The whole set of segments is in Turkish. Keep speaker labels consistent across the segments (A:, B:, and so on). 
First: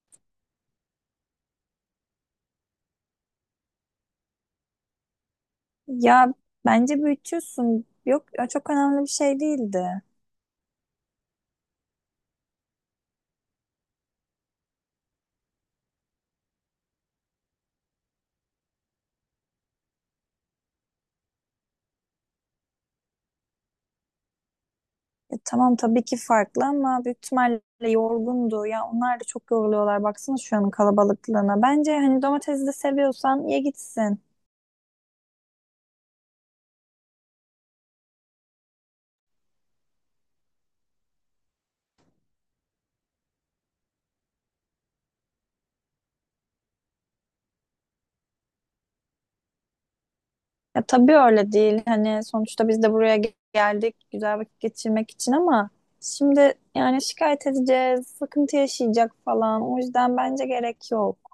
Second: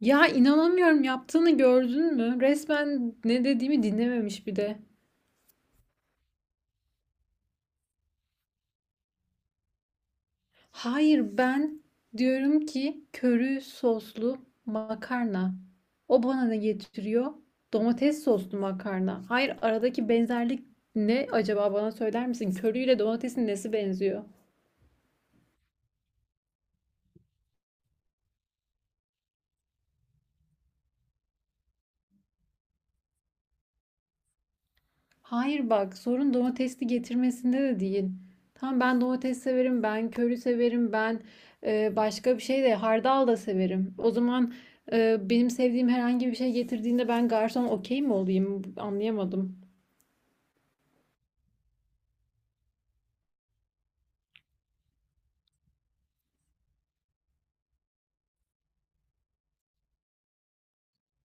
A: Ya inanamıyorum yaptığını gördün mü? Resmen ne dediğimi dinlememiş bir de.
B: Ya bence büyütüyorsun. Yok ya çok önemli bir şey değildi.
A: Hayır ben diyorum ki köri soslu makarna. O bana ne getiriyor? Domates soslu makarna. Hayır aradaki benzerlik ne acaba bana söyler misin? Köriyle domatesin nesi benziyor?
B: Ya tamam tabii ki farklı ama büyük ihtimalle yorgundu. Ya onlar da çok yoruluyorlar. Baksana şu an kalabalıklığına. Bence hani domatesi de seviyorsan ye gitsin.
A: Hayır bak sorun domatesli getirmesinde de değil. Tamam ben domates severim, ben köri severim, ben başka bir şey de hardal da severim. O zaman benim sevdiğim herhangi bir şey getirdiğinde ben garson okey mi olayım? Anlayamadım.
B: Ya tabii öyle değil. Hani sonuçta biz de buraya geldik güzel vakit geçirmek için ama şimdi yani şikayet edeceğiz, sıkıntı yaşayacak falan. O yüzden bence gerek yok.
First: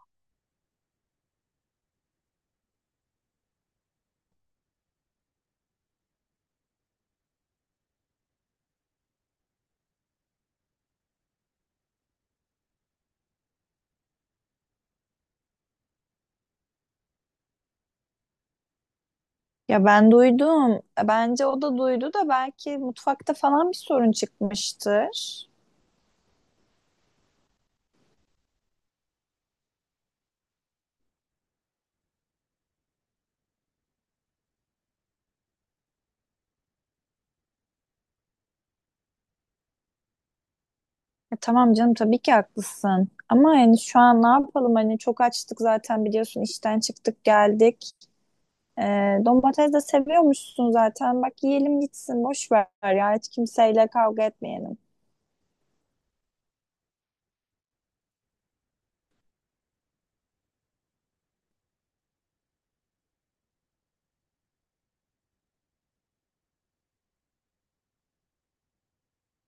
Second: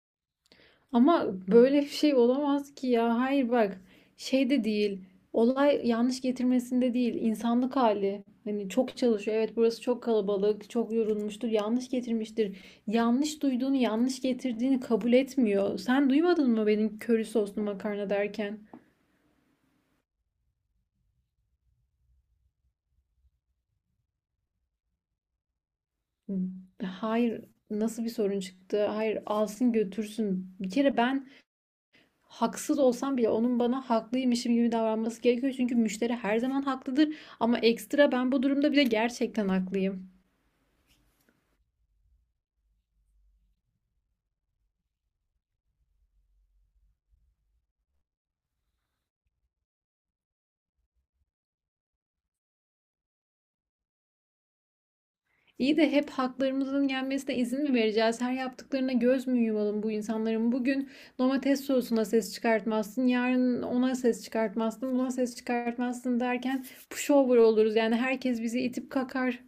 A: Ama böyle bir şey olamaz ki ya. Hayır bak şey de değil. Olay yanlış getirmesinde değil. İnsanlık hali. Hani çok çalışıyor. Evet burası çok kalabalık, çok yorulmuştur. Yanlış getirmiştir. Yanlış duyduğunu, yanlış getirdiğini kabul etmiyor. Sen duymadın mı benim köri soslu makarna derken?
B: Ya ben duydum. Bence o da duydu da belki mutfakta falan bir sorun çıkmıştır.
A: Hayır, nasıl bir sorun çıktı? Hayır, alsın götürsün. Bir kere ben haksız olsam bile onun bana haklıymışım gibi davranması gerekiyor. Çünkü müşteri her zaman haklıdır ama ekstra ben bu durumda bile gerçekten haklıyım.
B: E tamam canım tabii ki haklısın. Ama hani şu an ne yapalım? Hani çok açtık zaten biliyorsun işten çıktık geldik. E, Domates de seviyormuşsun zaten. Bak yiyelim gitsin boş ver ya hiç kimseyle kavga etmeyelim.
A: İyi de hep haklarımızın gelmesine izin mi vereceğiz? Her yaptıklarına göz mü yumalım bu insanların? Bugün domates sosuna ses çıkartmazsın, yarın ona ses çıkartmazsın, buna ses çıkartmazsın derken pushover oluruz. Yani herkes bizi itip kakar.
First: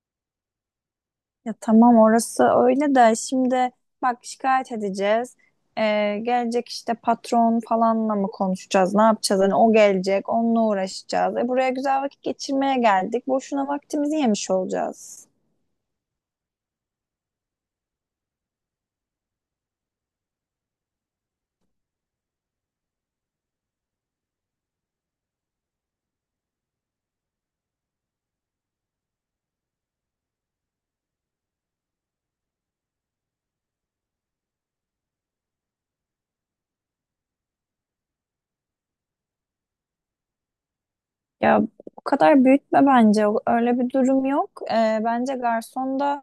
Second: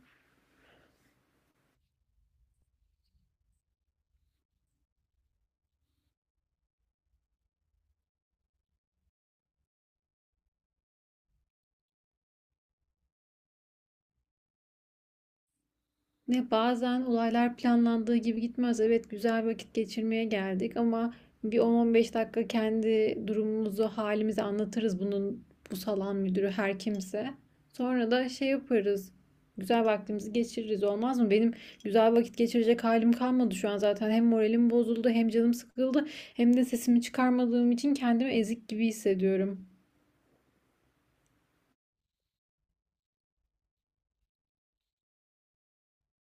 B: Ya tamam orası öyle de şimdi bak şikayet edeceğiz. Gelecek işte patron falanla mı konuşacağız? Ne yapacağız? Hani o gelecek, onunla uğraşacağız. E buraya güzel vakit geçirmeye geldik. Boşuna vaktimizi yemiş olacağız.
A: Ne bazen olaylar planlandığı gibi gitmez. Evet güzel vakit geçirmeye geldik ama bir 10-15 dakika kendi durumumuzu, halimizi anlatırız bunun bu salon müdürü her kimse. Sonra da şey yaparız. Güzel vaktimizi geçiririz olmaz mı? Benim güzel vakit geçirecek halim kalmadı şu an zaten. Hem moralim bozuldu, hem canım sıkıldı, hem de sesimi çıkarmadığım için kendimi ezik gibi hissediyorum.
B: Ya o kadar büyütme bence. Öyle bir durum yok. Bence garson da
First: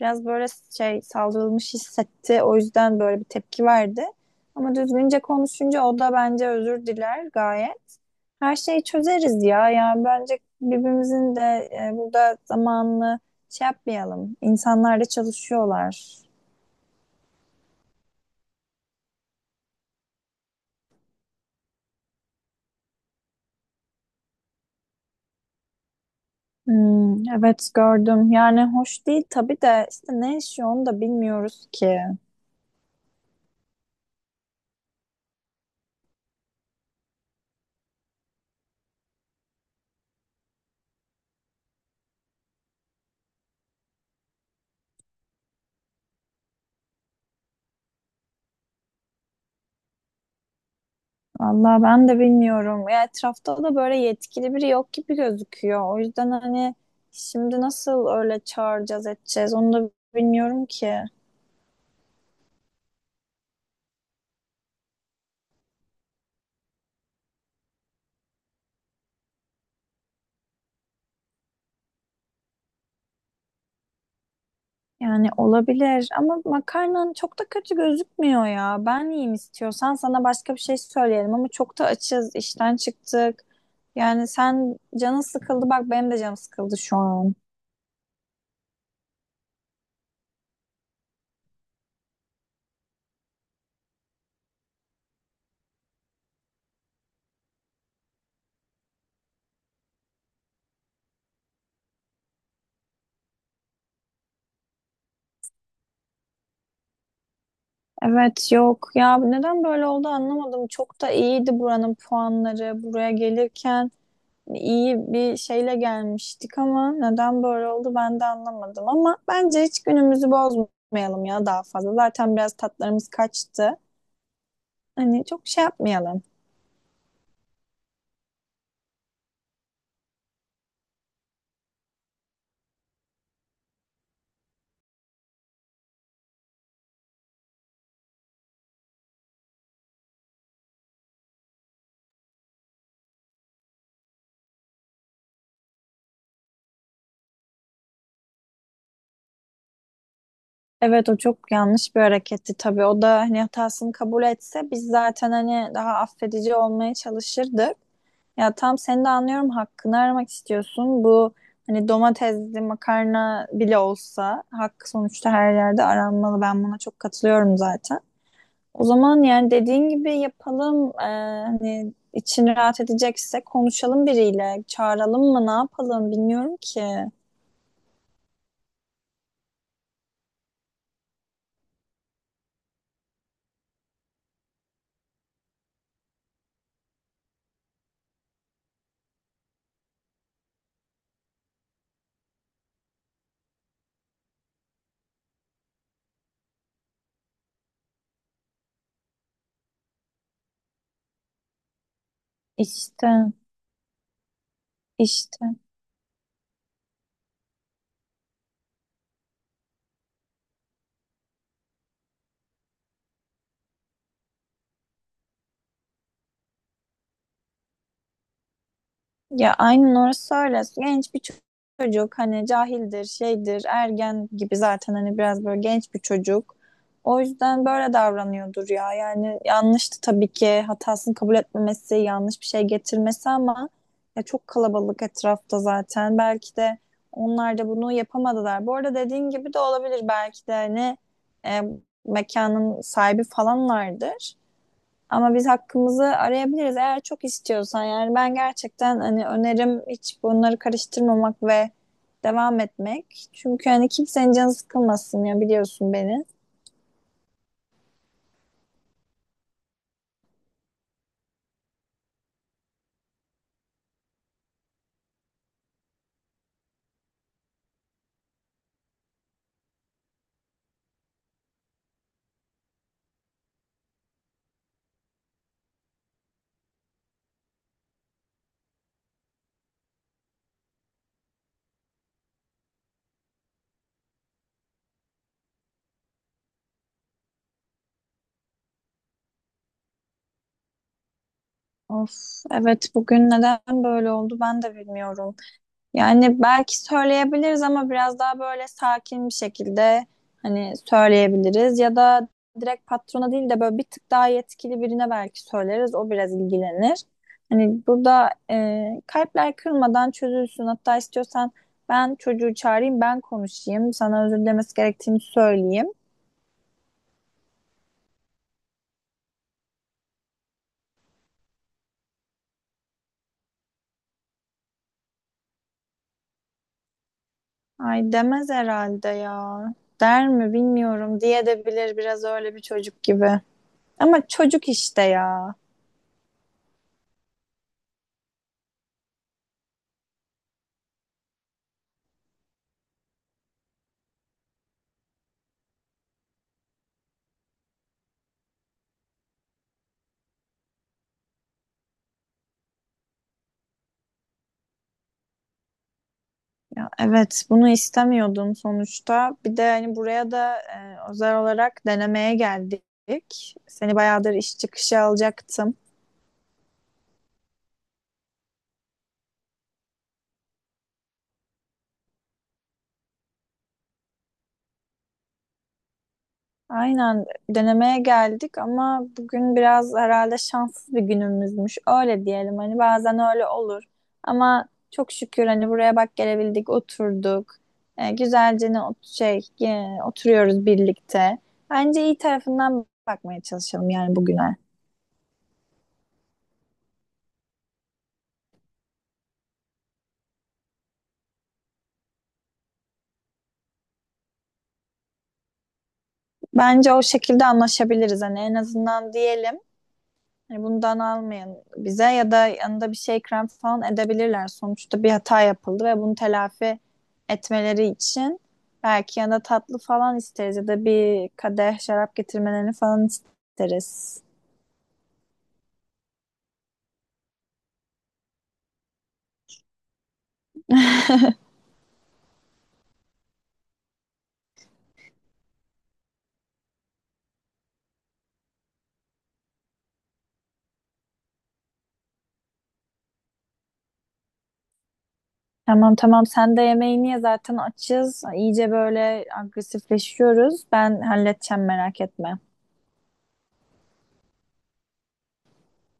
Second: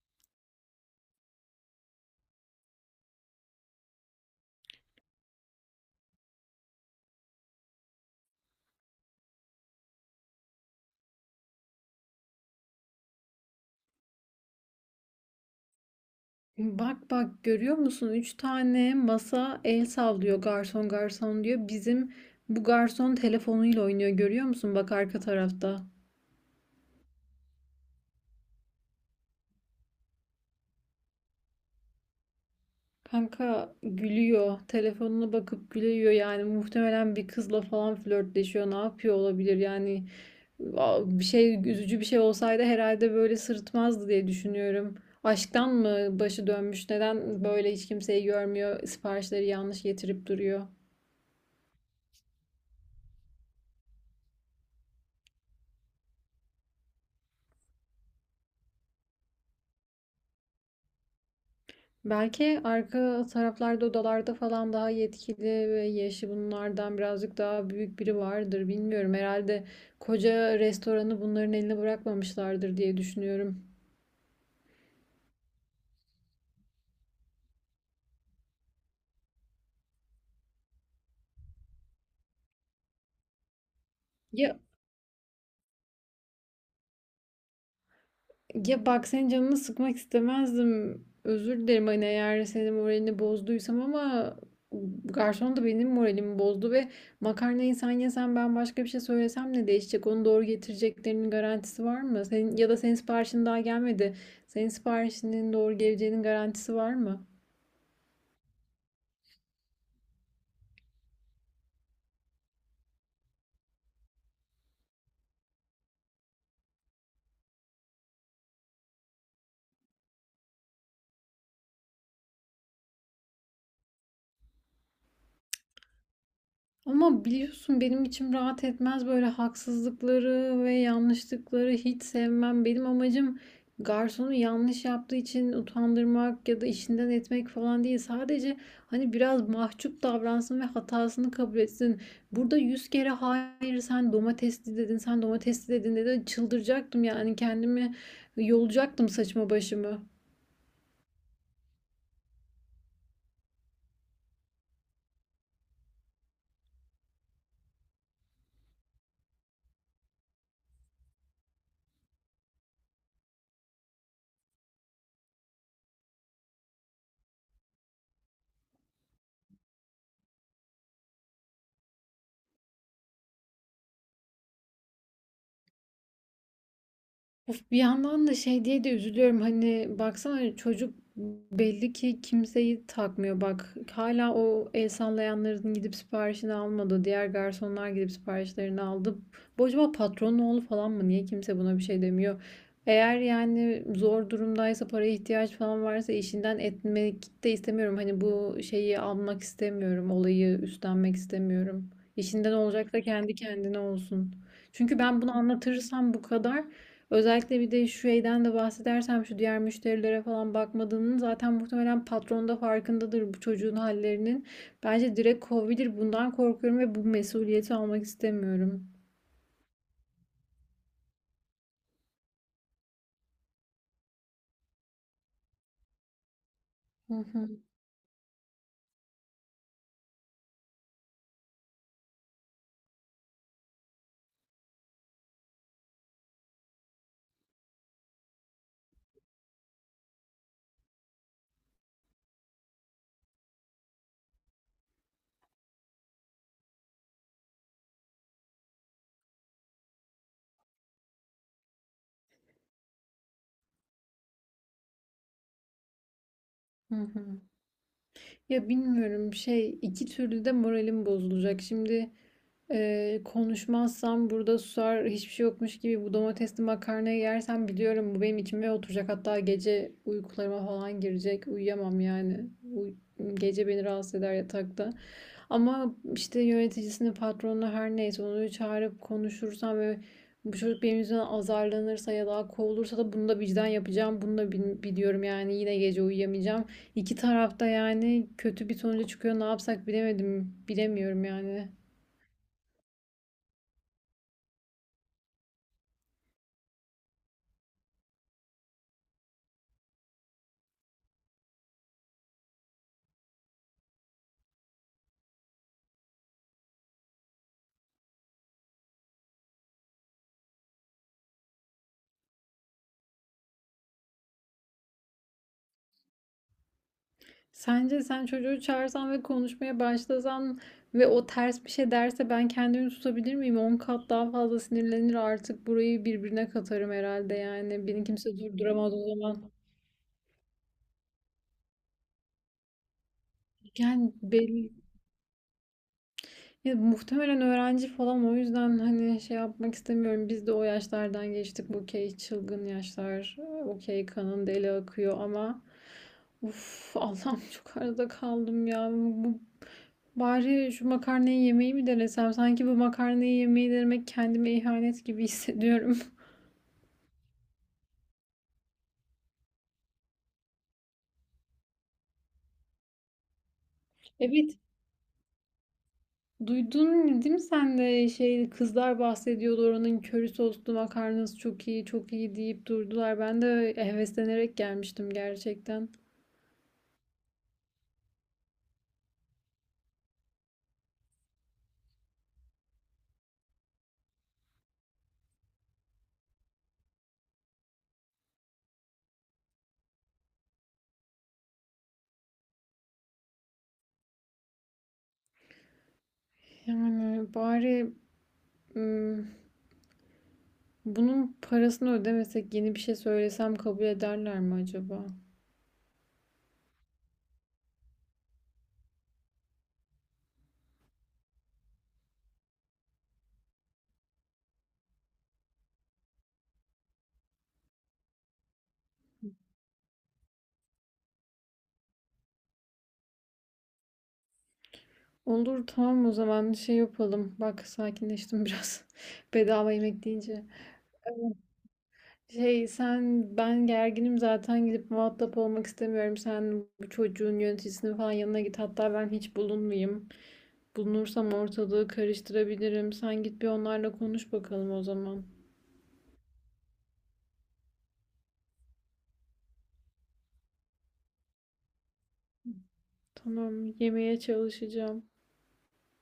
B: biraz böyle şey saldırılmış hissetti. O yüzden böyle bir tepki verdi. Ama düzgünce konuşunca o da bence özür diler gayet. Her şeyi çözeriz ya. Yani bence birbirimizin de burada zamanını şey yapmayalım. İnsanlar da çalışıyorlar.
A: Bak bak görüyor musun? 3 tane masa el sallıyor garson garson diyor. Bizim bu garson telefonuyla oynuyor görüyor musun? Bak arka tarafta.
B: Hmm, evet gördüm. Yani hoş değil tabii de işte ne işi onu da bilmiyoruz ki.
A: Kanka gülüyor. Telefonuna bakıp gülüyor yani. Muhtemelen bir kızla falan flörtleşiyor. Ne yapıyor olabilir yani? Bir şey üzücü bir şey olsaydı herhalde böyle sırıtmazdı diye düşünüyorum. Aşktan mı başı dönmüş? Neden böyle hiç kimseyi görmüyor? Siparişleri yanlış getirip duruyor.
B: Vallahi ben de bilmiyorum. Ya etrafta da böyle yetkili biri yok gibi gözüküyor. O yüzden hani şimdi nasıl öyle çağıracağız edeceğiz onu da bilmiyorum ki.
A: Belki arka taraflarda odalarda falan daha yetkili ve yaşı bunlardan birazcık daha büyük biri vardır. Bilmiyorum. Herhalde koca restoranı bunların eline bırakmamışlardır diye düşünüyorum.
B: Yani olabilir ama makarnan çok da kötü gözükmüyor ya. Ben yiyeyim istiyorsan sana başka bir şey söyleyelim ama çok da açız, işten çıktık. Yani
A: Ya
B: sen canın sıkıldı bak benim de canım sıkıldı şu an.
A: Ya bak senin canını sıkmak istemezdim. Özür dilerim hani eğer senin moralini bozduysam ama garson da benim moralimi bozdu ve makarnayı sen yesen ben başka bir şey söylesem ne değişecek? Onu doğru getireceklerinin garantisi var mı? Senin, ya da senin siparişin daha gelmedi. Senin siparişinin doğru geleceğinin garantisi var mı?
B: Evet yok ya neden böyle oldu anlamadım. Çok da iyiydi buranın puanları. Buraya gelirken iyi bir şeyle gelmiştik ama neden böyle oldu ben de anlamadım. Ama bence hiç günümüzü bozmayalım ya daha fazla. Zaten biraz tatlarımız kaçtı. Hani çok şey yapmayalım.
A: Ama biliyorsun benim içim rahat etmez böyle haksızlıkları ve yanlışlıkları hiç sevmem. Benim amacım garsonu yanlış yaptığı için utandırmak ya da işinden etmek falan değil. Sadece hani biraz mahcup davransın ve hatasını kabul etsin. Burada 100 kere hayır sen domatesli dedin, sen domatesli dedin dedi. Çıldıracaktım yani kendimi yolacaktım saçma başımı.
B: Evet o çok yanlış bir hareketti tabii. O da hani hatasını kabul etse biz zaten hani daha affedici olmaya çalışırdık. Ya tam seni de anlıyorum hakkını aramak istiyorsun. Bu hani domatesli makarna bile olsa hakkı sonuçta her yerde aranmalı. Ben buna çok katılıyorum zaten. O zaman yani dediğin gibi yapalım. Hani için rahat edecekse konuşalım biriyle. Çağıralım mı ne yapalım bilmiyorum ki.
A: Of bir yandan da şey diye de üzülüyorum. Hani baksana hani çocuk belli ki kimseyi takmıyor. Bak hala o el sallayanların gidip siparişini almadı. Diğer garsonlar gidip siparişlerini aldı. Bu acaba patronun oğlu falan mı? Niye kimse buna bir şey demiyor? Eğer yani zor durumdaysa paraya ihtiyaç falan varsa işinden etmek de istemiyorum. Hani bu şeyi almak istemiyorum. Olayı üstlenmek istemiyorum. İşinden olacak da
B: İşte
A: kendi kendine olsun. Çünkü ben bunu
B: işte.
A: anlatırsam bu kadar özellikle bir de şu şeyden de bahsedersem şu diğer müşterilere falan bakmadığının zaten muhtemelen patron da farkındadır bu çocuğun hallerinin. Bence direkt kovabilir. Bundan korkuyorum ve bu mesuliyeti almak istemiyorum.
B: Ya aynen orası öyle. Genç bir çocuk hani cahildir, şeydir, ergen gibi zaten hani biraz böyle genç bir çocuk.
A: Hı
B: O
A: hı,
B: yüzden böyle davranıyordur ya. Yani yanlıştı tabii ki hatasını kabul etmemesi, yanlış bir şey getirmesi ama ya çok kalabalık etrafta zaten. Belki de onlar da bunu yapamadılar. Bu arada dediğin gibi de olabilir belki de hani e, mekanın sahibi falanlardır. Ama biz hakkımızı arayabiliriz eğer çok istiyorsan. Yani ben gerçekten hani önerim hiç bunları karıştırmamak ve devam etmek. Çünkü hani kimsenin canı sıkılmasın ya biliyorsun beni.
A: hı hı. Ya bilmiyorum şey iki türlü de moralim bozulacak. Şimdi konuşmazsam burada susar hiçbir şey yokmuş gibi bu domatesli makarnayı yersem biliyorum bu benim içime oturacak. Hatta gece uykularıma falan girecek. Uyuyamam yani. Uy- gece beni rahatsız eder yatakta. Ama işte yöneticisini, patronu her neyse onu çağırıp konuşursam ve bu çocuk benim yüzümden azarlanırsa ya da kovulursa da bunu da vicdan yapacağım. Bunu da biliyorum yani yine gece uyuyamayacağım. İki tarafta yani kötü bir sonuca çıkıyor. Ne yapsak bilemedim. Bilemiyorum yani.
B: Of evet bugün neden böyle oldu ben de bilmiyorum. Yani belki söyleyebiliriz ama biraz daha böyle sakin bir şekilde hani söyleyebiliriz ya da direkt patrona değil de böyle bir tık daha yetkili birine belki söyleriz. O biraz ilgilenir. Hani burada kalpler kırılmadan çözülsün. Hatta istiyorsan ben çocuğu çağırayım, ben konuşayım. Sana özür dilemesi gerektiğini söyleyeyim.
A: Sence sen çocuğu çağırsan ve konuşmaya başlasan ve o ters bir şey derse ben kendimi tutabilir miyim? On kat daha fazla sinirlenir artık burayı birbirine katarım herhalde yani.
B: Ay
A: Beni kimse
B: demez
A: durduramaz o
B: herhalde
A: zaman.
B: ya. Der mi bilmiyorum. Diye de bilir biraz öyle bir çocuk gibi.
A: Yani
B: Ama çocuk
A: belli.
B: işte ya.
A: Ya muhtemelen öğrenci falan o yüzden hani şey yapmak istemiyorum. Biz de o yaşlardan geçtik. Bu okey çılgın yaşlar. Okey kanın deli akıyor ama uf Allah'ım çok arada kaldım ya. Bari şu makarnayı yemeyi mi denesem? Sanki bu makarnayı yemeyi denemek kendime ihanet gibi hissediyorum.
B: Ya evet, bunu istemiyordum sonuçta. Bir de hani buraya da özel olarak denemeye geldik. Seni bayağıdır
A: Evet
B: iş çıkışı alacaktım.
A: duydun değil mi sen de şey kızlar bahsediyordu oranın köri soslu makarnası çok iyi çok iyi deyip durdular. Ben de heveslenerek gelmiştim gerçekten.
B: Aynen denemeye geldik ama bugün biraz herhalde şanssız bir günümüzmüş. Öyle diyelim hani bazen öyle olur. Ama çok şükür hani buraya bak gelebildik, oturduk. E, güzelce ne ot- şey e, Oturuyoruz birlikte. Bence iyi tarafından bakmaya çalışalım yani bugüne.
A: Yani bari ım, bunun parasını ödemesek yeni bir şey söylesem kabul ederler mi acaba?
B: Bence o şekilde anlaşabiliriz. Hani en azından diyelim hani bundan almayın bize ya da yanında bir şey krem falan edebilirler. Sonuçta bir hata yapıldı ve bunu telafi etmeleri için belki yanında tatlı falan isteriz ya da bir kadeh şarap getirmelerini falan isteriz.
A: Olur tamam o zaman şey yapalım. Bak sakinleştim biraz. Bedava yemek deyince. Şey sen ben gerginim zaten gidip muhatap olmak istemiyorum. Sen bu çocuğun yöneticisinin falan yanına git. Hatta ben hiç bulunmayayım. Bulunursam ortalığı karıştırabilirim. Sen git bir onlarla konuş bakalım o zaman.
B: Tamam tamam sen de yemeğini ye zaten açız. İyice böyle agresifleşiyoruz. Ben halledeceğim merak etme.
A: Tamam yemeye çalışacağım.